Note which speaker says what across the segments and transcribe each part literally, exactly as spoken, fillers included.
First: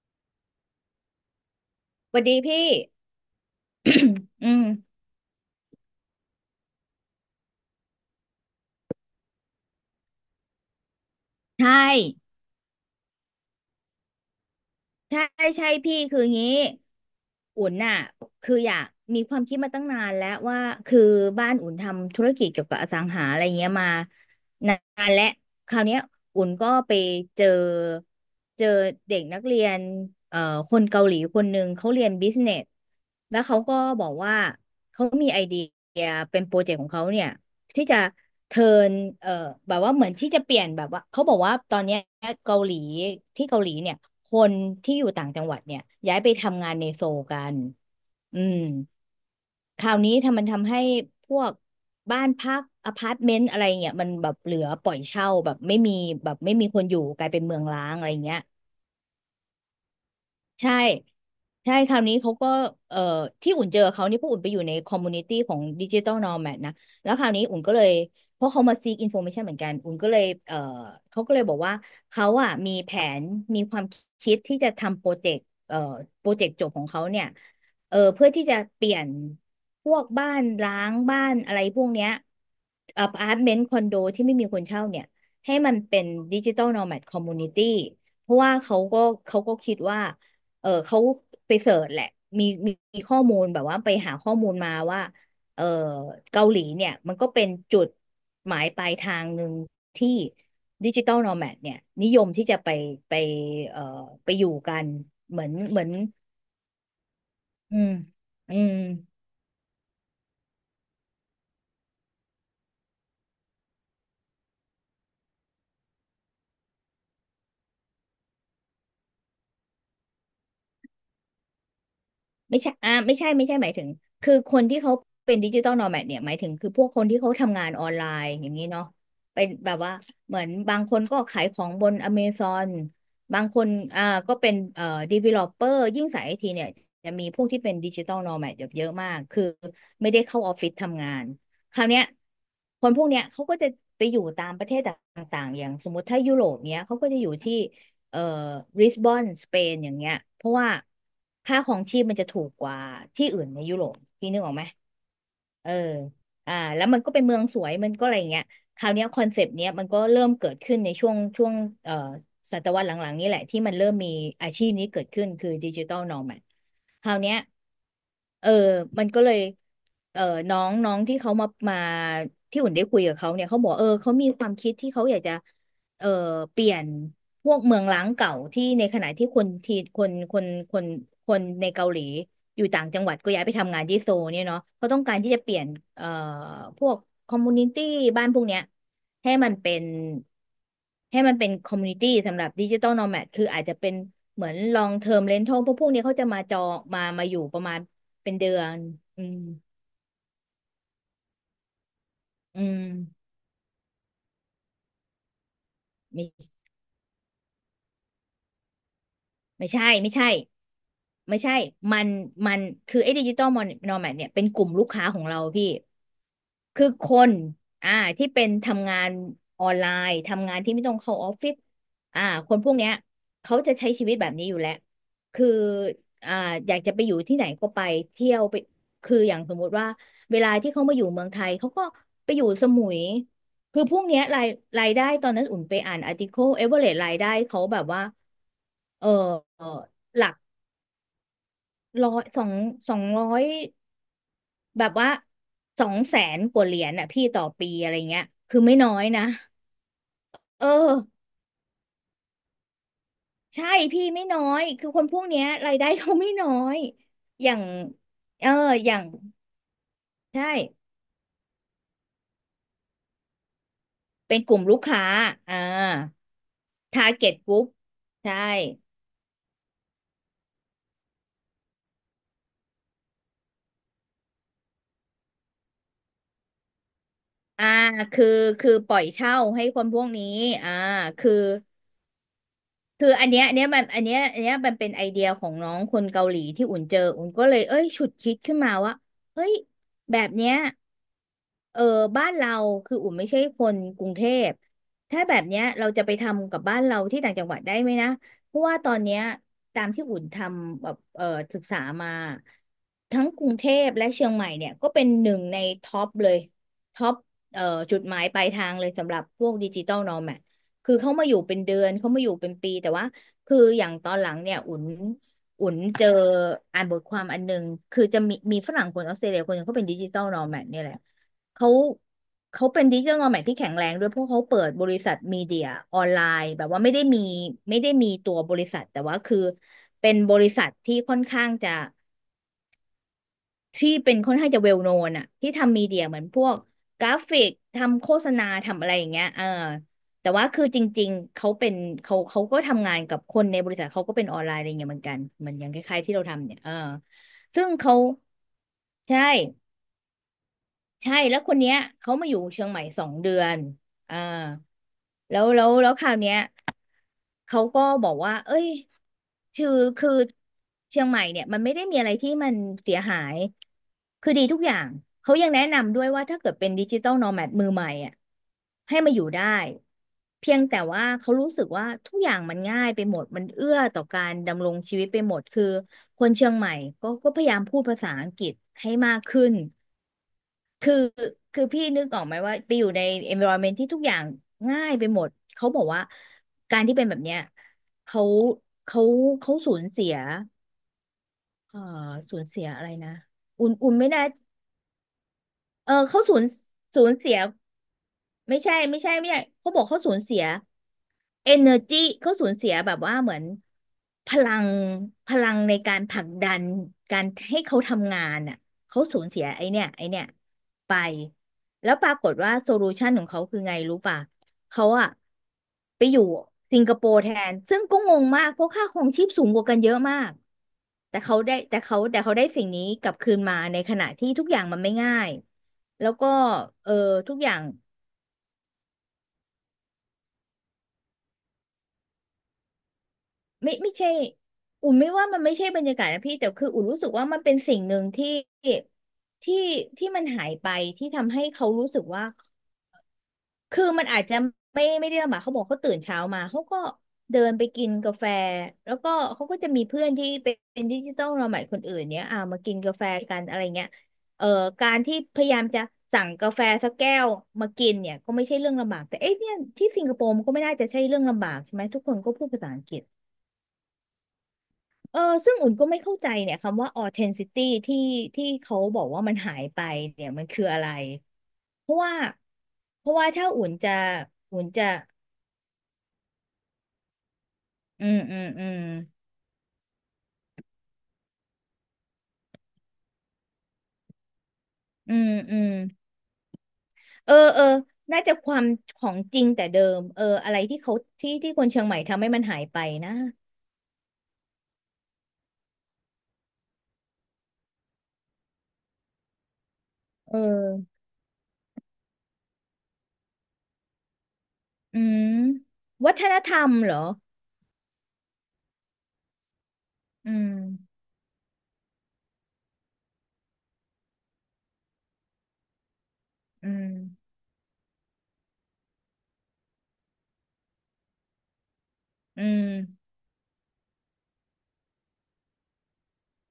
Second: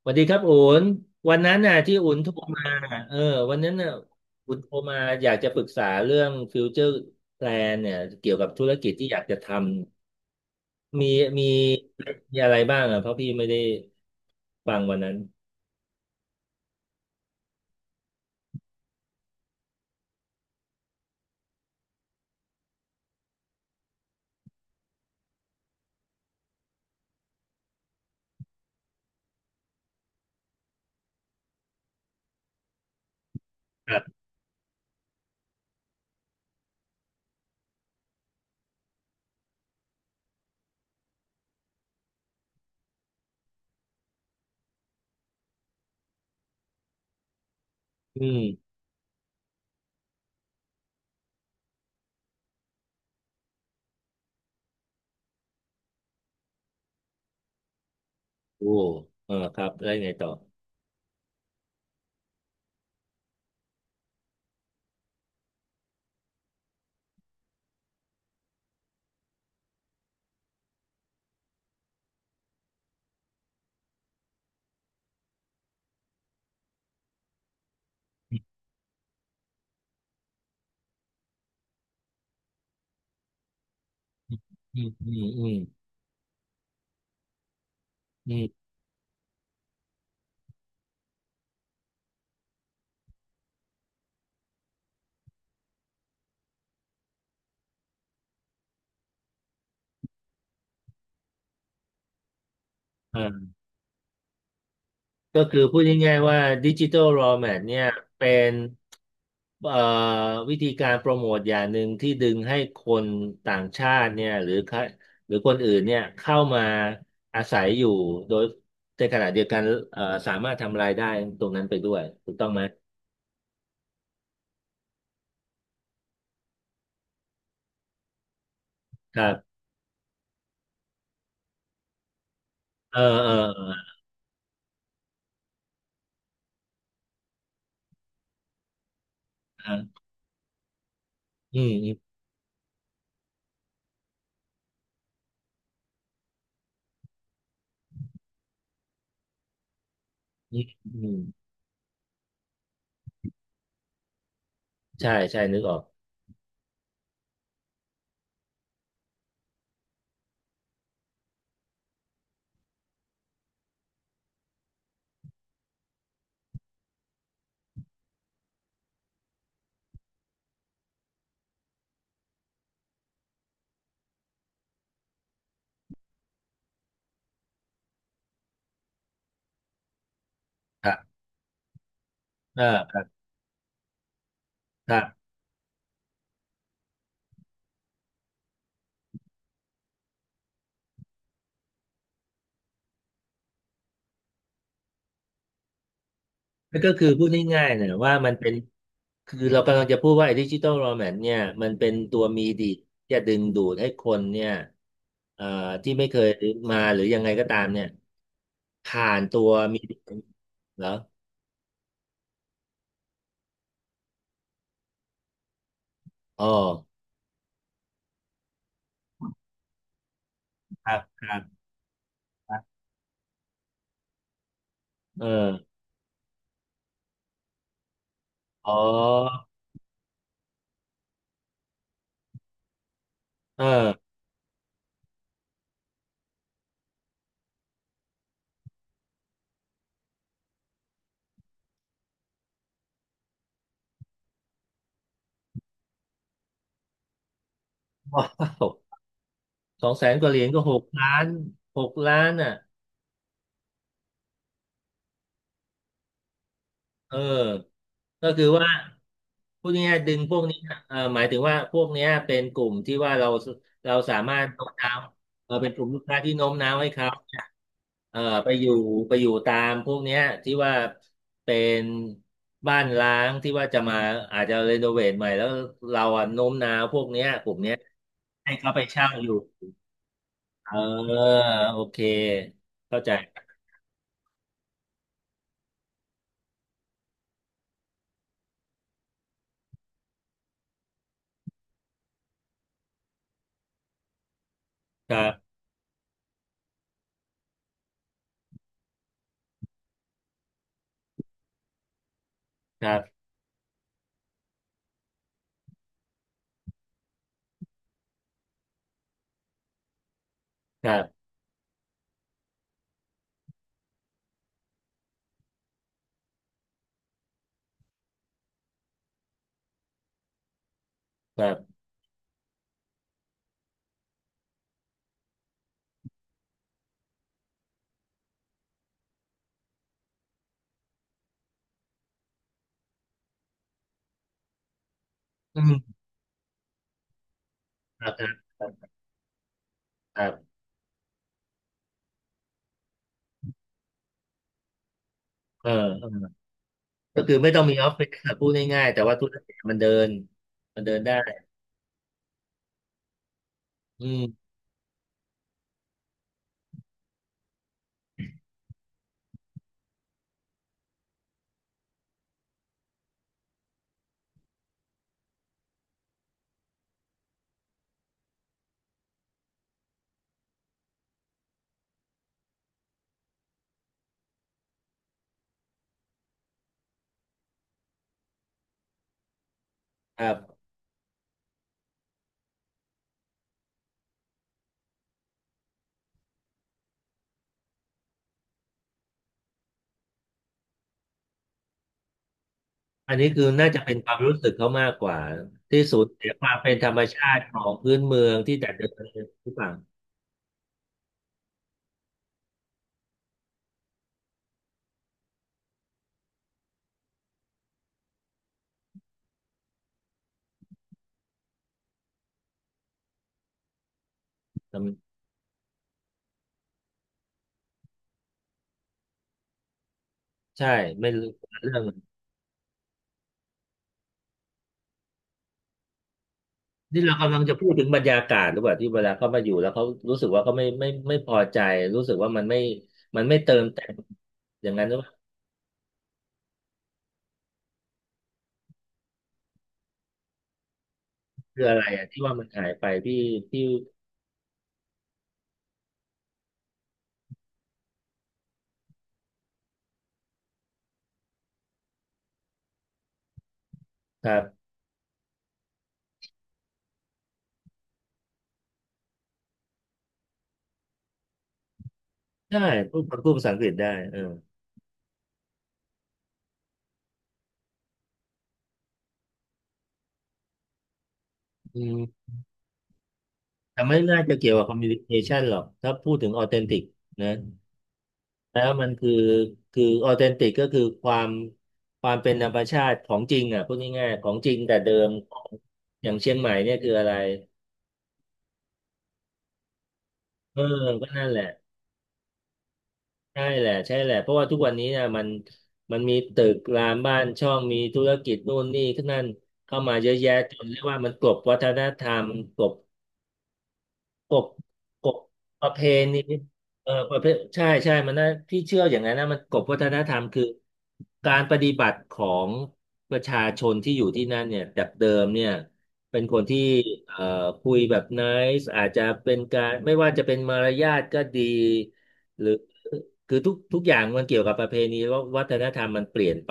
Speaker 1: สวัสดีครับอุ่นวันนั้นน่ะที่อุ่
Speaker 2: ส
Speaker 1: น
Speaker 2: วัส
Speaker 1: โทร
Speaker 2: ดี
Speaker 1: มา
Speaker 2: พี่
Speaker 1: เออวันนั้นน่ะ
Speaker 2: อื
Speaker 1: อุ่น
Speaker 2: ม
Speaker 1: โทรมาอยากจะปรึกษาเรื่องฟิวเจอร์แพลนเนี่ยเกี่ยวกับธุรกิจที่อยากจะทำมีมี
Speaker 2: ใช่
Speaker 1: มีอะไรบ้างอ่ะเพราะพี่ไม่ได้ฟังวันนั้น
Speaker 2: ใช่ใช่พี่คืองี้อุ่นน่ะคืออยากมีความคิดมาตั้งนานแล้วว่าคือบ้านอุ่นทำธุรกิจเกี่ยวกับอสังหาอะไรเงี้ยมานานและคราวเนี้ยอุ่นก็ไปเจอเจอเด็กนักเรียนเอ่อคนเกาหลีคนหนึ่งเขาเรียนบิสเนสแล้วเขาก็
Speaker 1: ค
Speaker 2: บอก
Speaker 1: รับ
Speaker 2: ว่าเขามีไอเดียเป็นโปรเจกต์ของเขาเนี่ย ที่จะเทิร์นเอ่อแบบว่าเหมือนที่จะเปลี่ยนแบบว่าเขาบอกว่าตอนเนี้ยเกาหลีที่เกาหลีเนี่ยคนที่อยู่ต่างจังหวัดเนี่ยย้ายไปทำงานในโซลกัน
Speaker 1: อื
Speaker 2: อื
Speaker 1: ม
Speaker 2: มคราวนี้ทำมันทำให้พวกบ้านพักอพาร์ตเมนต์อะไรเงี้ยมันแบบเหลือปล่อยเช่าแบบไม่มีแบบไม่มีคนอยู่กลายเป็นเมืองร้างอะไรเงี้ย
Speaker 1: โอ้เออครับแล้วงไงต่อ
Speaker 2: ใช่ใช่คราวนี้เขาก็เอ่อที่อุ่นเจอเขานี่เพราะอุ่นไปอยู่ในคอมมูนิตี้ของดิจิตอลนอมแมนะ แล้วคราวนี้อุ่นก็เลย เพราะเขามาซีกอินโฟ a t ชันเหมือนกัน อุ่นก็เลยเอ่อเขาก็เลยบอกว่า เขาอ่ะมีแผนมีความคิดที่จะทำโปรเจกต์เอ่อโปรเจกต์จบของเขาเนี่ยเออเพื่อที่จะเปลี่ยนพวกบ้านร้างบ้านอะไรพวกเนี้ยอพาร์ตเมนต์คอนโดที่ไม่มีคน
Speaker 1: อื
Speaker 2: เช่า
Speaker 1: ม
Speaker 2: เนี่ย
Speaker 1: อืมอื
Speaker 2: ให้
Speaker 1: ม
Speaker 2: มันเป็นดิจิตอลนอมแมคอมมูนิตี้เพ
Speaker 1: อื
Speaker 2: ราะ
Speaker 1: มอ
Speaker 2: ว่า
Speaker 1: ม
Speaker 2: เขาก็เขาก็คิดว่า เออเขาไปเสิร์ชแหละมีมีมีข้อมูลแบบว่าไปหาข้อมูลมาว่าเออเกาหลีเนี่ยมันก็เป็นจุดหมายปลายทางหนึ่งที่ดิจิ t a ลน m a แม d เนี่ยนิยมที่จะไปไป
Speaker 1: อ่า
Speaker 2: เอ่อไปอยู่กันเห
Speaker 1: ก็
Speaker 2: มือน
Speaker 1: คือพู
Speaker 2: เหมื
Speaker 1: ด
Speaker 2: อน
Speaker 1: ง่ายๆว่าดิจิ t a ล raw mat
Speaker 2: อื
Speaker 1: เนี่ย
Speaker 2: ม
Speaker 1: เป็น
Speaker 2: อืม
Speaker 1: เอ่อวิธีการโปรโมทอย่างหนึ่งที่ดึงให้คนต่างชาติเนี่ยหรือค่หรือคนอื่นเนี่ยเข้ามาอาศัยอยู่โดยในขณะเดียวกันเอ่อสามารถทำรายได้ตรงนั้นไปด้วยถูกต้อง
Speaker 2: ไม่
Speaker 1: ไหม
Speaker 2: ใช่อ่าไม่ใช่ ไม่ใช่ หมายถึงคือคนที่เขาเป็นดิจิตอลโนแมดเนี่ยหมายถึง คือพวกคนที่เขาทำงานออนไลน์ อย่างนี้เนาะ
Speaker 1: ครั
Speaker 2: เป็น
Speaker 1: บ
Speaker 2: แบบว่าเหมือนบางคนก็ขายของบนอเมซอน
Speaker 1: เออเออ
Speaker 2: บางค
Speaker 1: เอ
Speaker 2: น
Speaker 1: อ
Speaker 2: อ่าก็เป็นเอ่อดีเวลลอปเปอร์ยิ่งสายไอทีเนี่ยจะมีพวกที่เป็นดิจิตอลโนแมดเยอะมาก คือ
Speaker 1: อ่ะ
Speaker 2: ไม่ได้เข้าออฟฟิศทำงาน
Speaker 1: อืม
Speaker 2: คราว
Speaker 1: อืม
Speaker 2: เนี้ยคนพวกเนี้ยเขาก็จะไปอยู่ตามประเทศต่างๆอย่างสมมติถ้ายุโรปเนี้ยเขาก็จะอยู่ที่ เอ่อบริสบอนสเปนอย่างเงี้ยเพราะ
Speaker 1: อืม
Speaker 2: ว่า
Speaker 1: อืม
Speaker 2: ค่าของชีพมันจะถูกกว่าที่อื่นในยุโรปพี่นึกออกไหม
Speaker 1: ใช่ใช่นึก
Speaker 2: เอ
Speaker 1: อ
Speaker 2: อ
Speaker 1: อก
Speaker 2: อ่าแล้วมันก็เป็นเมืองสวยมันก็อะไรอย่างเงี้ยคราวเนี้ยคอนเซปต์เนี้ยมันก็เริ่มเกิดขึ้นในช่วงช่วงเอ่อศตวรรษหลังๆนี่แหละที่มันเริ่มมีอาชีพนี้เกิดขึ้นคือดิจิ t a ลนอ m a d คราวเนี้ยเออมันก็เลยเออน้องน้องที่เขามามาที่อุ่นได้คุยกับเขาเนี่ยเขาบอกเออเขามีความคิดที่เขาอยากจะ เอ่อเปลี่ยนพวกเมืองร้างเก่าที่ในขณะที่คนที่คนคนคน
Speaker 1: ครับ
Speaker 2: คนในเกาหลีอ
Speaker 1: เออ
Speaker 2: ยู่ต่าง
Speaker 1: ค
Speaker 2: จั
Speaker 1: รั
Speaker 2: ง
Speaker 1: บ
Speaker 2: หวัดก็ย้ายไปทำงานที่โซลเนี่ยเนาะเขา
Speaker 1: ค
Speaker 2: ต้
Speaker 1: รั
Speaker 2: องการ
Speaker 1: บ
Speaker 2: ที่จะเปลี่ยนเอ่อพวกคอมมูนิตี้บ้านพวกเนี้ยให้มันเป็นให้มันเป็นคอมมูนิตี้สำหรับดิจิ t a ลโนแมดคืออาจจะเป็นเหมือนลองเทอมเรนทัลพวกพวกเนี้ยเขาจะมาจอง
Speaker 1: นั่นก็
Speaker 2: มา
Speaker 1: คือพู
Speaker 2: มา
Speaker 1: ด
Speaker 2: อยู่ประ
Speaker 1: ง่าย
Speaker 2: มาณ
Speaker 1: ๆนะว่ามั
Speaker 2: เป็
Speaker 1: น
Speaker 2: นเดื
Speaker 1: เป็น
Speaker 2: อนอื
Speaker 1: คื
Speaker 2: ม
Speaker 1: อเรากำลังจะพูดว่าไอ้ดิจิตอลโรแมนเนี่ยมันเป็นตัวมี
Speaker 2: อื
Speaker 1: ดี่จะ
Speaker 2: ม
Speaker 1: ดึงดูดให้คนเนี่ยเอ่อที่ไม่เค
Speaker 2: ไม่
Speaker 1: ยมาหรือยังไงก็ตามเนี่ยผ่านตัว
Speaker 2: ไม่
Speaker 1: มี
Speaker 2: ใช่
Speaker 1: ดี
Speaker 2: ไม่ใช่
Speaker 1: เหรอ
Speaker 2: ไม่ใช่ มันมันคือไอ้ดิจิตอลนอแมดเนี่ยเป็นกลุ่มลูกค้าของเราพี่
Speaker 1: อ๋อ
Speaker 2: คือคนอ่าที่เป็นทำงานออนไลน์ทำงานที่ไม่
Speaker 1: ครั
Speaker 2: ต้อง
Speaker 1: บ
Speaker 2: เข้า
Speaker 1: ค
Speaker 2: ออ
Speaker 1: รั
Speaker 2: ฟฟิศ
Speaker 1: บ
Speaker 2: อ่าค
Speaker 1: ครั
Speaker 2: นพวก
Speaker 1: บ
Speaker 2: เนี้ยเขาจะใช้ชีวิตแบบนี้อยู่แล้ว
Speaker 1: เออ
Speaker 2: คืออ่าอยากจะไปอยู่ที่ไหนก็ไปเที่ยวไป
Speaker 1: อ๋
Speaker 2: คืออย่าง
Speaker 1: อ
Speaker 2: สมมุติว่า เวลาที่เขามาอยู่เมืองไทย เขาก็ไปอยู่สมุย
Speaker 1: เอ
Speaker 2: คือ
Speaker 1: อ
Speaker 2: พวกเนี้ยรายรายได้ตอนนั้นอุ่นไปอ่านอาร์ติเคิลเอเวอเรสรายได้เขาแบบว่า เออเอ่อหลัก ร้อยสองสองร้อยแบบว่าสองแสนกว่าเหรียญอ่ะพี่ต่อปีอะไร เงี้ย
Speaker 1: ว้า
Speaker 2: คือ
Speaker 1: ว
Speaker 2: ไม่น้อยนะ
Speaker 1: สองแสนกว่าเหรียญก็
Speaker 2: เอ
Speaker 1: หกล้า
Speaker 2: อ
Speaker 1: นหกล้านอ่ะ
Speaker 2: ใช่พี่ไม่น้อยคือคนพวกเนี้ยรายได้เขาไม่น้อย
Speaker 1: เออ
Speaker 2: อย่าง
Speaker 1: ก็คื
Speaker 2: เอ
Speaker 1: อ
Speaker 2: อ
Speaker 1: ว่า
Speaker 2: อย่าง
Speaker 1: พูดง่ายๆดึงพ
Speaker 2: ใช
Speaker 1: วกนี้นะ
Speaker 2: ่
Speaker 1: เอ่อหมายถึงว่าพวกเนี้ยเป็นกลุ่มที่ว่าเราเราสามา
Speaker 2: เป็น
Speaker 1: รถ
Speaker 2: กลุ่ม
Speaker 1: โน้ม
Speaker 2: ลูก
Speaker 1: น้าว
Speaker 2: ค้า
Speaker 1: เออ
Speaker 2: อ่า
Speaker 1: เป็นกลุ่มลูกค้าที่โน้มน้าวให้เขา
Speaker 2: target
Speaker 1: เนี่ย
Speaker 2: group
Speaker 1: เอ่อ
Speaker 2: ใช่
Speaker 1: ไปอยู่ไปอยู่ตามพวกเนี้ยที่ว่าเป็นบ้านร้างที่ว่าจะมาอาจจะรีโนเวทใหม่แล้วเราอะโน้มน้าวพวกเนี้ยกลุ่ม
Speaker 2: อ่า
Speaker 1: เนี้ย
Speaker 2: คือ
Speaker 1: ให้
Speaker 2: คื
Speaker 1: เขา
Speaker 2: อ
Speaker 1: ไป
Speaker 2: ปล่อย
Speaker 1: เช่าอ
Speaker 2: เช่า
Speaker 1: ยู่
Speaker 2: ให้คนพวกนี้
Speaker 1: เอ
Speaker 2: อ่า
Speaker 1: อ
Speaker 2: คือ
Speaker 1: โอเคเข้า
Speaker 2: คือ
Speaker 1: ใจ
Speaker 2: อันเนี้ยอันเนี้ยมันอันเนี้ยอันเนี้ยมันเป็นไอเดียของน้องคนเกาหลีที่อุ่นเจออุ่นก็เลยเอ้ยฉุดคิดขึ้นมาว่าเฮ้ยแบบเนี้ยเออบ้านเราคืออุ่นไม่ใช่คนกรุงเทพ
Speaker 1: ครั
Speaker 2: ถ้าแบบ
Speaker 1: บ
Speaker 2: เนี้ยเราจะไปทำกับบ้านเราที่ต่างจังหวัดได้ไหมนะเพราะว่าตอนเนี้ยตามที่อุ่นทำแบบเออศึกษามา
Speaker 1: ครับ
Speaker 2: ทั้งกรุงเทพและเชียงใหม่เนี่ยก็เป็นหนึ่งในท็อปเลยท็อปเอ่อจุดหมายปลายทางเลยสำหรับพวกดิจิตอลโนแม
Speaker 1: ค
Speaker 2: คื
Speaker 1: รั
Speaker 2: อเขามา
Speaker 1: บ
Speaker 2: อยู่เป็นเดือนเขามาอยู่เป็นปีแต่ว่าคืออย่างตอนหลังเนี่ยอุ่นอุ่นเจออ่านบทความอันหนึ่งคือจะมีมีฝรั่งคนออสเตรเลียคนหนึงเขาเป็นดิจิตอลนอแมดเนี่ยแหละ
Speaker 1: ครั
Speaker 2: เขา
Speaker 1: บ
Speaker 2: เขาเป็นดิจิตอลนอแมดที่แข็งแรงด้วยเพราะเขาเปิดบริษัทมีเดียออนไลน์แบบว่าไม่ได้มีไม่ได้มีตัวบริษัทแต่ว่าคือเป็นบริษัทที่ค่อนข้างจะ ที่เป็นค่อนข้างจะเวลโนนอะที่
Speaker 1: อื
Speaker 2: ทำมี
Speaker 1: ม
Speaker 2: เดียเหมือนพวกกราฟิก
Speaker 1: ค
Speaker 2: ทำโฆ
Speaker 1: รับครั
Speaker 2: ษ
Speaker 1: บ
Speaker 2: ณา
Speaker 1: ค
Speaker 2: ทำ
Speaker 1: รั
Speaker 2: อะ
Speaker 1: บ
Speaker 2: ไรอย่างเงี้ยเออ
Speaker 1: ครั
Speaker 2: แต่ว่า
Speaker 1: บ
Speaker 2: คือจริงๆเขาเป็นเขาเขาก็ทำงานกับคนในบริษัทเขาก็เป็นออนไลน์อะไรเงี้ยเหมือนกันเหมันอ
Speaker 1: เอ
Speaker 2: ย่างคล้ายๆที่เรา
Speaker 1: อ
Speaker 2: ทำเนี่ยเออ
Speaker 1: ก็คือไม่ต้อ
Speaker 2: ซึ่
Speaker 1: ง
Speaker 2: ง
Speaker 1: มีออฟ
Speaker 2: เขา
Speaker 1: ฟิศอะพูดง่ายๆแต่ว่า
Speaker 2: ใช่
Speaker 1: ธุรกิจมันเดินมันเดิน
Speaker 2: ใช่
Speaker 1: ได้
Speaker 2: แล้วคนเนี้ยเขามาอยู่เชียงใหม่สองเดือน
Speaker 1: อื
Speaker 2: อ่า
Speaker 1: ม
Speaker 2: แล้วแล้วแล้วคราวเนี้ย เขาก็บอกว่า เอ้ยคือคือเชียงใหม่เนี่ย มันไม่ได้มีอะไรที่มันเสียหาย คือดีทุกอย่าง เขายังแนะนำด้วยว่าถ้าเกิดเป็นดิจิตอลโนแมดมือใหม่อ่ะให้มาอยู่ได้ เพียงแต่ว่าเขารู้สึกว่าทุกอย่างมันง่ายไปหมด มันเอื้อต่อการดำรงชีวิตไปหมด คือคนเชียงใหม่ก็ก็พยายามพูดภาษาอังกฤษให้มากขึ้น
Speaker 1: ครับ
Speaker 2: คือคือพี่นึกออกไหมว่าไปอยู่ใน environment ที่ทุกอย่างง่ายไปหมดเขาบอกว่าการที่เป็นแบบเนี้ยเขาเขาเขาสูญเสียเอ่อสูญเสียอะไรนะ
Speaker 1: อันนี้คือ
Speaker 2: อุ่
Speaker 1: น่า
Speaker 2: น
Speaker 1: จะ
Speaker 2: อุ่
Speaker 1: เป็
Speaker 2: น
Speaker 1: นค
Speaker 2: ไม่
Speaker 1: วาม
Speaker 2: ได้
Speaker 1: รู้สึกเขามากกว่าที่
Speaker 2: เออ
Speaker 1: สูญ
Speaker 2: เขา
Speaker 1: เสีย
Speaker 2: สู
Speaker 1: ค
Speaker 2: ญ
Speaker 1: วามเป็นธรรม
Speaker 2: สูญ
Speaker 1: ชา
Speaker 2: เสีย
Speaker 1: ติของพื้นเมืองที่
Speaker 2: ไม่
Speaker 1: แต่
Speaker 2: ใช่
Speaker 1: เดิ
Speaker 2: ไม่
Speaker 1: ม
Speaker 2: ใช่ไม่ใช่
Speaker 1: หรือเปล่า
Speaker 2: เขาบอกเขาสูญเสีย energy เขาสูญเสียแบบว่าเหมือนพลังพลังในการผลักดันการให้เขาทำงานอ่ะเขาสูญเสียไอเนี่ยไอเนี่ยไปแล้วปรากฏว่าโซลูชันของเขาคือไงรู้ป่ะเขาอะ
Speaker 1: จ
Speaker 2: ไปอยู่สิงคโปร์แทนซึ่งก็งงมากเพราะค่าครองชีพสูงกว่ากันเยอะมาก
Speaker 1: ำใช่ไม่
Speaker 2: แต่
Speaker 1: รู้
Speaker 2: เขาได้
Speaker 1: เรื่
Speaker 2: แต่
Speaker 1: อง
Speaker 2: เขาแต่เขาได้สิ่งนี้กลับคืนมาในขณะที่ทุกอย่างมันไม่ง่ายแล้วก็เออ
Speaker 1: นี่เรา
Speaker 2: ทุ
Speaker 1: กำ
Speaker 2: ก
Speaker 1: ลัง
Speaker 2: อ
Speaker 1: จะ
Speaker 2: ย่าง
Speaker 1: พูดถึงบรรยากาศหรือเปล่าที่เวลาเขามาอยู่แล้วเขารู้สึกว่าเขาไม่ไม่ไม่พอใจรู้สึกว่ามันไม่มันไม่เติม
Speaker 2: ไม่
Speaker 1: แต่
Speaker 2: ไม่
Speaker 1: ง
Speaker 2: ใช่
Speaker 1: อย่างนั้นห
Speaker 2: อุ่
Speaker 1: รื
Speaker 2: น
Speaker 1: อ
Speaker 2: ไม่
Speaker 1: ว่า
Speaker 2: ว่ามันไม่ใช่บรรยากาศนะพี่แต่คืออุ่นรู้สึกว่ามันเป็นสิ่งหนึ่งที่ที่ที่มันหายไปที่ทำให้
Speaker 1: คือ
Speaker 2: เขา
Speaker 1: อะไร
Speaker 2: รู้สึก
Speaker 1: อ่ะที่
Speaker 2: ว่า
Speaker 1: ว่ามันหายไปพี่พี่
Speaker 2: คือมันอาจจะไม่ไม่ได้ลำบากเขาบอกเขาตื่นเช้ามาเขาก็เดินไปกินกาแฟแล้วก็เขาก็จะมีเพื่อนที่เป็นดิจิตอลเราใหม่คนอื่นเนี้ยอ่ามากินกาแฟกันอะไรเงี้ย
Speaker 1: ครั
Speaker 2: เอ่อ
Speaker 1: บ
Speaker 2: การที่พยายามจะสั่งกาแฟสักแก้วมากินเนี่ยก็ไม่ใช่เรื่องลำบากแต่เอ๊ะเนี่ยที่สิงคโปร์มันก็ไม่น่าจะใช่เรื่องลำบากใช่ไหมทุกคนก็พูด
Speaker 1: ใช่
Speaker 2: ภาษาอังก
Speaker 1: พู
Speaker 2: ฤ
Speaker 1: ด
Speaker 2: ษ
Speaker 1: พูดภาษาอังกฤษได้เออ
Speaker 2: เออซึ่งอุ่นก็ไม่เข้าใจเนี่ยคำว่า authenticity ที่ที่เขาบอกว่ามันหายไปเนี่ยมันคืออะไร
Speaker 1: อื
Speaker 2: เพราะว่า
Speaker 1: ม
Speaker 2: เพราะว่าถ้าอุ่น
Speaker 1: แต่
Speaker 2: จะ
Speaker 1: ไม่น่าจะเกี่ยว
Speaker 2: อุ่
Speaker 1: กับ
Speaker 2: น
Speaker 1: คอม
Speaker 2: จะ
Speaker 1: มิวนิเคชันหรอกถ้าพูดถึงออเทนติกนะ
Speaker 2: อืมอืม
Speaker 1: แล้
Speaker 2: อื
Speaker 1: ว
Speaker 2: ม
Speaker 1: มันคือคือออเทนติกก็คือความความเป็นธรรมชาติของจริงอ่ะพูดง่ายๆของจริงแต่เดิม
Speaker 2: อืม
Speaker 1: ของ
Speaker 2: อืม
Speaker 1: อย่างเชียงใหม่เนี่ยคืออะไร
Speaker 2: เออเออน่าจะความของจริงแต่เดิมเอออะไร
Speaker 1: เออ
Speaker 2: ที่เขา
Speaker 1: ก็นั่น
Speaker 2: ที่
Speaker 1: แหละ
Speaker 2: ที่คนเชียงใหม่ทำให้มันหายไปนะ
Speaker 1: ใช่แหละใช่แหละเพราะว่าทุกวันนี้นะมันมันมีตึกรามบ้านช่องมีธุรกิจนู่นนี่ขึ้นนั่นเข้ามาเยอะแยะ
Speaker 2: เออ
Speaker 1: จนเรียกว่ามันกลบวัฒนธรรมกลบ กบ
Speaker 2: อื
Speaker 1: กบ
Speaker 2: ม
Speaker 1: ประเพ
Speaker 2: วั
Speaker 1: ณี
Speaker 2: ฒนธรรม
Speaker 1: เอ
Speaker 2: เห
Speaker 1: อ
Speaker 2: รอ
Speaker 1: ประเพใช่ใช่มันนะพี่เชื่ออย่างนั้นนะมันกบวัฒนธรรม
Speaker 2: อื
Speaker 1: คือ
Speaker 2: ม
Speaker 1: การปฏิบัติของประชาชนที่อยู่ที่นั่นเนี่ยจากเดิมเนี่ยเป็นคนที่
Speaker 2: อื
Speaker 1: เอ่อ
Speaker 2: ม
Speaker 1: คุยแบบไนซ์อาจจะเป็นการไม่ว่าจะเป็นมารยาทก็ดี
Speaker 2: อื
Speaker 1: หรือ
Speaker 2: ม
Speaker 1: คือทุกทุกอย่างมันเกี่ยวกับประเพณีว่าวัฒนธรรมมันเปลี่ยนไป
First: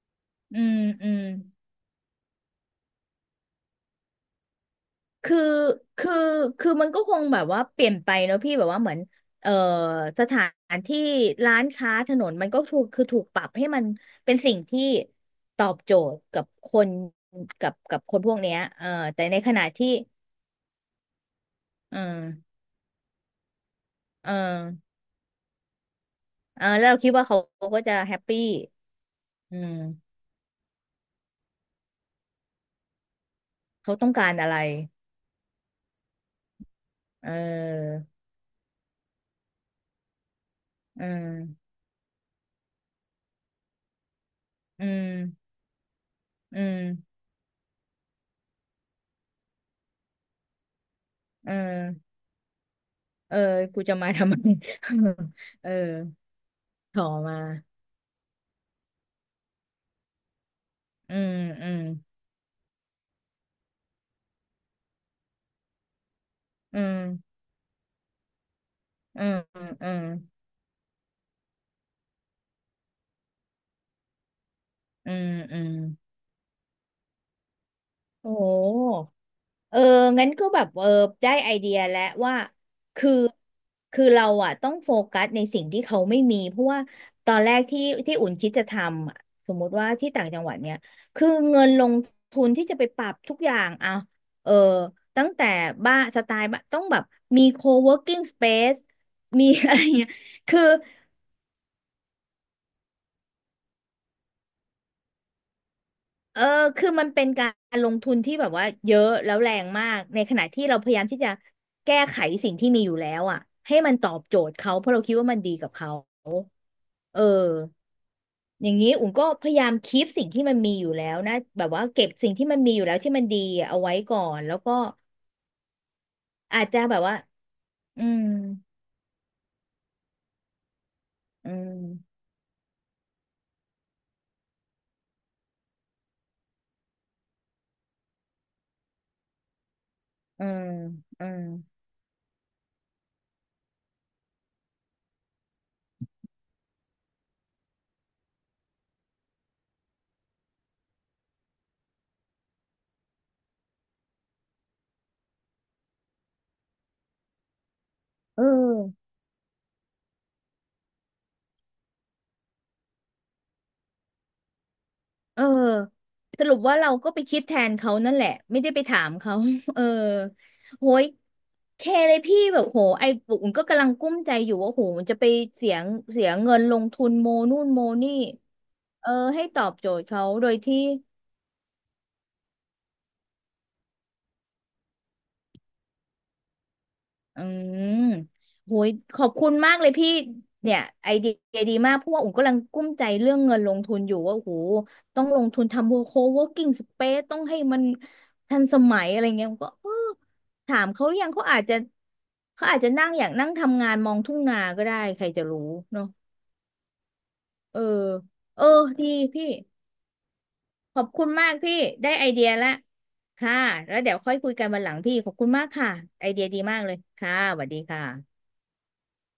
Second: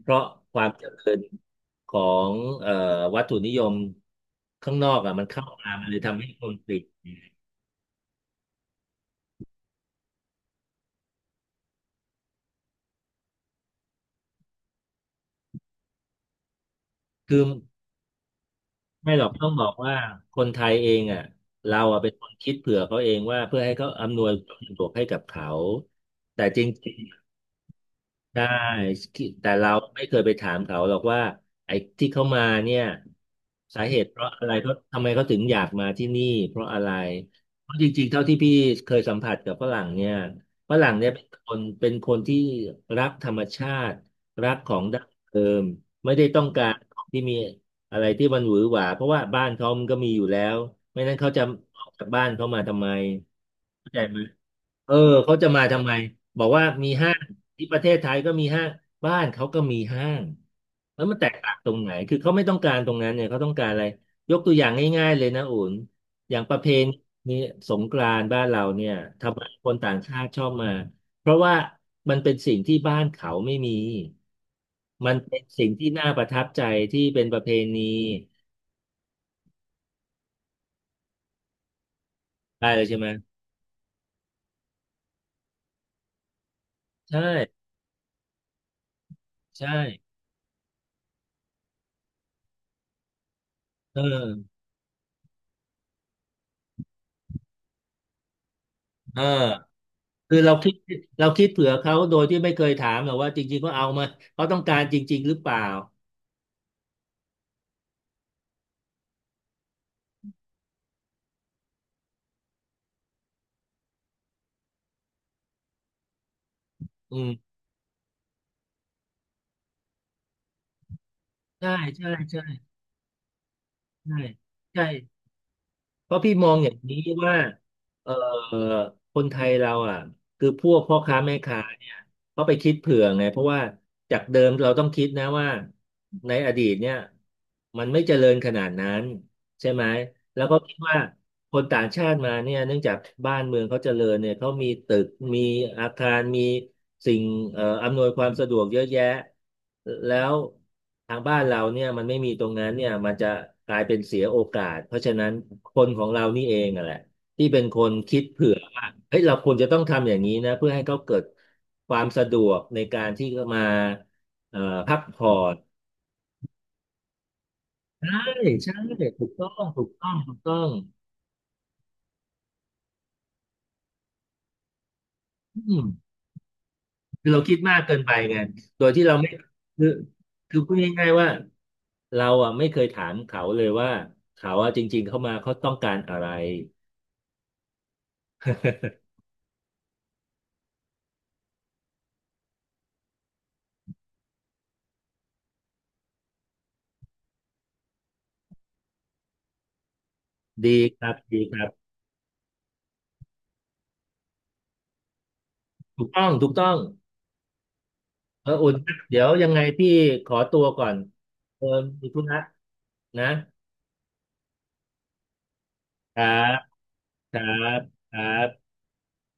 Speaker 1: เพราะค
Speaker 2: อื
Speaker 1: วาม
Speaker 2: ม
Speaker 1: เจริ
Speaker 2: อื
Speaker 1: ญ
Speaker 2: ม
Speaker 1: ของเอ่อวัตถุนิยมข้างนอกอ่ะมัน
Speaker 2: คือ
Speaker 1: เข้ามามันเลย
Speaker 2: คือ
Speaker 1: ทำให้คน
Speaker 2: คือ
Speaker 1: ติด
Speaker 2: มันก็คงแบบว่าเปลี่ยนไปเนอะพี่แบบว่าเหมือนเอ่อสถานที่ร้านค้าถนนมันก็ถูกคือถูกปรับให้มันเป็นสิ่งที่ตอบโจทย์กับคน
Speaker 1: คือ
Speaker 2: กับกับคนพวกเนี้ยเออ
Speaker 1: ไม่ห
Speaker 2: แต่
Speaker 1: รอก
Speaker 2: ใน
Speaker 1: ต้อ
Speaker 2: ข
Speaker 1: งบ
Speaker 2: ณะ
Speaker 1: อก
Speaker 2: ที่
Speaker 1: ว่าคนไทยเองอ่ะเรา
Speaker 2: เอ
Speaker 1: อ่ะ
Speaker 2: อ
Speaker 1: เป็นคนคิดเผื่อเขาเองว่าเพื่อให้เขาอำนว
Speaker 2: เอ
Speaker 1: ย
Speaker 2: อ
Speaker 1: ความสะดวกให้กับเขาแต่จ
Speaker 2: เอ
Speaker 1: ริ
Speaker 2: อ
Speaker 1: ง
Speaker 2: แล้วเราคิดว่าเขาก็จะแฮปปี้
Speaker 1: ได้คิดแต่
Speaker 2: อื
Speaker 1: เราไม่เค
Speaker 2: ม
Speaker 1: ยไปถามเขาหรอกว่าไอ้ที่เขามาเนี่ยสา
Speaker 2: เขา
Speaker 1: เห
Speaker 2: ต้
Speaker 1: ตุ
Speaker 2: อง
Speaker 1: เพราะ
Speaker 2: การ
Speaker 1: อะ
Speaker 2: อะ
Speaker 1: ไร
Speaker 2: ไร
Speaker 1: เขาทำไมเขาถึงอยากมาที่นี่เพราะอะไร
Speaker 2: เ
Speaker 1: เพราะจ
Speaker 2: ออ
Speaker 1: ริงๆเท่าที่พี่เคยสัมผัสกับฝรั่งเนี่ยฝรั่ง
Speaker 2: เออ
Speaker 1: เนี่ยเป็นคนเป็นคนที่รักธรรมชาติรักของ
Speaker 2: อื
Speaker 1: ดั้ง
Speaker 2: ม
Speaker 1: เดิมไม่ได้ต้อง
Speaker 2: อื
Speaker 1: การ
Speaker 2: ม
Speaker 1: ของที่มีอะไรที่มันหวือหวาเพราะว่าบ้านเขามันก็มีอยู่แล้วไม่นั้นเขาจะ
Speaker 2: เออ
Speaker 1: ออกจากบ้านเขามาทำไม
Speaker 2: เออกู
Speaker 1: เข้า
Speaker 2: จะ
Speaker 1: ใจ
Speaker 2: มา
Speaker 1: ไหม
Speaker 2: ทำไม
Speaker 1: เออเขา จะมา
Speaker 2: เออ
Speaker 1: ทำไมบอกว่ามี
Speaker 2: ต่อ
Speaker 1: ห้าง
Speaker 2: มา
Speaker 1: ที่ประเทศไทยก็มีห้างบ้านเขาก็มีห้างแล้ว
Speaker 2: อื
Speaker 1: มันแต
Speaker 2: ม
Speaker 1: กต่าง
Speaker 2: อื
Speaker 1: ตรง
Speaker 2: ม
Speaker 1: ไหนคือเขาไม่ต้องการตรงนั้นเนี่ยเขาต้องการอะไรยกตัวอย่างง่ายๆเลยนะอุ่นอย่างประเพ
Speaker 2: อืม
Speaker 1: ณีสงกรานต์บ้านเราเนี่ย
Speaker 2: อื
Speaker 1: ทำ
Speaker 2: ม
Speaker 1: ไมคน
Speaker 2: อื
Speaker 1: ต่าง
Speaker 2: ม
Speaker 1: ชาติชอบมาเพราะว่ามันเป็นสิ่งที่บ้านเขาไม่มี
Speaker 2: อื
Speaker 1: มัน
Speaker 2: ม
Speaker 1: เป็น
Speaker 2: อื
Speaker 1: สิ่ง
Speaker 2: ม
Speaker 1: ที่น่าประทับใจที่เป็นประเพณี
Speaker 2: โอ้โหเอองั้นก็แบบเออได้ไอเดียแล้วว่า
Speaker 1: ได้เลยใช่ไหม
Speaker 2: คือ คือเราอะต้องโฟกัสในสิ่งที่เขาไม่มีเพราะว่า
Speaker 1: ใช่
Speaker 2: ตอนแรกที่ที่อุ่นคิดจะทำอะสมม
Speaker 1: ใช่
Speaker 2: ติว่าที่ต่างจังหวัดเนี่ยคือเงินลงทุนที่จะไปปรับทุกอย่างอ่ะ
Speaker 1: เออ
Speaker 2: เออตั้งแต่บ้านสไตล์บ้านต้องแบบมี co-working space
Speaker 1: เออ
Speaker 2: มีอะไรเงี้ย
Speaker 1: คือเรา
Speaker 2: คือ
Speaker 1: คิดเราคิดเผื่อเขาโดยที่ไม่เคยถามหรอกว่าจริงๆเขาเอามาเขาต้องการจริงๆหรือเปล่า
Speaker 2: เออคือมันเป็นการลงทุนที่แบบว่าเยอะแล้วแรงมากในขณะที่เราพยายามที่จะแก้ไขสิ่งที่มีอยู่แล้วอ่ะให้มันตอบโจทย์เขาเพราะเราคิดว่ามันดีกับเขา
Speaker 1: อื
Speaker 2: เออ
Speaker 1: ม
Speaker 2: อย่างนี้อุ่นก็พยายามคีปสิ่งที่มันมีอยู่แล้วนะแบ
Speaker 1: ใช่
Speaker 2: บว่าเก็
Speaker 1: ใช่
Speaker 2: บสิ่งที่มัน
Speaker 1: ใช่
Speaker 2: มีอยู่แล้วที่มันดีอะเอาไว้
Speaker 1: ใช่
Speaker 2: ก่อนแล้วก็
Speaker 1: ใช่เพราะพี่มอง
Speaker 2: อา
Speaker 1: อ
Speaker 2: จ
Speaker 1: ย่าง
Speaker 2: จะแบ
Speaker 1: นี้
Speaker 2: บว่า
Speaker 1: ว่า
Speaker 2: อื
Speaker 1: เอ่
Speaker 2: ม
Speaker 1: อคนไทยเราอ่ะคือพวกพ่อค้าแม่
Speaker 2: อื
Speaker 1: ค้าเนี่ย
Speaker 2: ม
Speaker 1: เขาไปคิดเผื่อไงเพราะว่าจากเดิมเราต้องคิดนะว่าในอดีตเนี่ยมันไม่เจริญขนาดนั้น ใช่ไหมแล้
Speaker 2: อื
Speaker 1: วก็
Speaker 2: ม
Speaker 1: คิดว่า
Speaker 2: อืม
Speaker 1: คนต่างชาติมาเนี่ยเนื่องจากบ้านเมืองเขาเจริญเนี่ยเขามีตึกมีอาคารมีสิ่งเอ่ออำนวยความสะดวกเยอะแยะแล้วทางบ้านเราเนี่ยมันไม่มีตรงนั้นเนี่ยมันจะกลายเป็นเสียโอกาส เพราะฉะนั้นคนของเรานี่เองอะแหละที่เป็นคนคิด
Speaker 2: เอ
Speaker 1: เผื่อว่า
Speaker 2: อ
Speaker 1: เฮ้ยเราควรจะต้องทำอย่างนี้นะเพื่อให้เขาเกิดความสะดวกในการที่จะมาเอ่อพักผ่อ
Speaker 2: เออ
Speaker 1: น
Speaker 2: สรุปว่าเราก็ไปคิดแทนเขานั่น
Speaker 1: ใช่
Speaker 2: แหละไม่ได้
Speaker 1: ใช่
Speaker 2: ไปถาม
Speaker 1: ถูก
Speaker 2: เขา
Speaker 1: ต้อง
Speaker 2: เอ
Speaker 1: ถู
Speaker 2: อ
Speaker 1: กต้องถูกต้อง
Speaker 2: โหยแค่เลยพี่แบบโหไอ้ปุ๋มก็กำลังกุ้มใจอยู่ว่าโหมันจะไปเสี
Speaker 1: อื
Speaker 2: ยง
Speaker 1: ม
Speaker 2: เสียเงินลงทุน
Speaker 1: คื
Speaker 2: โม
Speaker 1: อเราคิด
Speaker 2: นู่น
Speaker 1: มาก
Speaker 2: โม
Speaker 1: เกินไป
Speaker 2: นี่
Speaker 1: ไงโดยที่
Speaker 2: เออ
Speaker 1: เราไม่
Speaker 2: ให้ตอบ
Speaker 1: คื
Speaker 2: โจ
Speaker 1: อ
Speaker 2: ทย์เขาโดย
Speaker 1: คือพูด
Speaker 2: ที่
Speaker 1: ง่ายๆว่าเราอ่ะไม่เคยถามเขาเลยว่าเขาอ่ะจริงๆเข้ามาเขาต้องการอะไร
Speaker 2: อืมโหยข อบคุณมากเลยพี่เนี่ยไอเดียดีมากเพราะว่าอุ๋มกำลังกุ้มใจเรื่องเงินลงทุนอยู่ว่าโอ้โหต้องลงทุนทำโคเวิร์กิ้งสเปซต้องให้มันทันสมัยอะไรเงี้ยอุ๋มก็เออถา
Speaker 1: ดี
Speaker 2: ม
Speaker 1: ค
Speaker 2: เขา
Speaker 1: รั
Speaker 2: ห
Speaker 1: บ
Speaker 2: รือยัง
Speaker 1: ดี
Speaker 2: เขา
Speaker 1: ค
Speaker 2: อาจ
Speaker 1: รับ
Speaker 2: จะเขาอาจจะนั่งอย่างนั่งทำงานมองทุ่งนาก็ได้ใครจะรู้
Speaker 1: ถู
Speaker 2: เนาะ
Speaker 1: กต้องถูกต้อง
Speaker 2: เออ
Speaker 1: เออ
Speaker 2: เออ
Speaker 1: อุ่น
Speaker 2: ดี
Speaker 1: เดี๋ยว
Speaker 2: พี่
Speaker 1: ยังไงพี่ขอตัวก่อน
Speaker 2: ขอบคุณมาก
Speaker 1: เออ
Speaker 2: พี่
Speaker 1: มี
Speaker 2: ได้
Speaker 1: ธุ
Speaker 2: ไอ
Speaker 1: ระ
Speaker 2: เดียละ
Speaker 1: นะ
Speaker 2: ค่ะแล้วเดี๋ยวค่อยคุยกันวันหลังพี่ขอบคุณมากค่ะ
Speaker 1: ครั
Speaker 2: ไอเดีย
Speaker 1: บ
Speaker 2: ดีมากเลยค่ะ
Speaker 1: ครั
Speaker 2: สวัสดี
Speaker 1: บ
Speaker 2: ค่ะ
Speaker 1: ครับ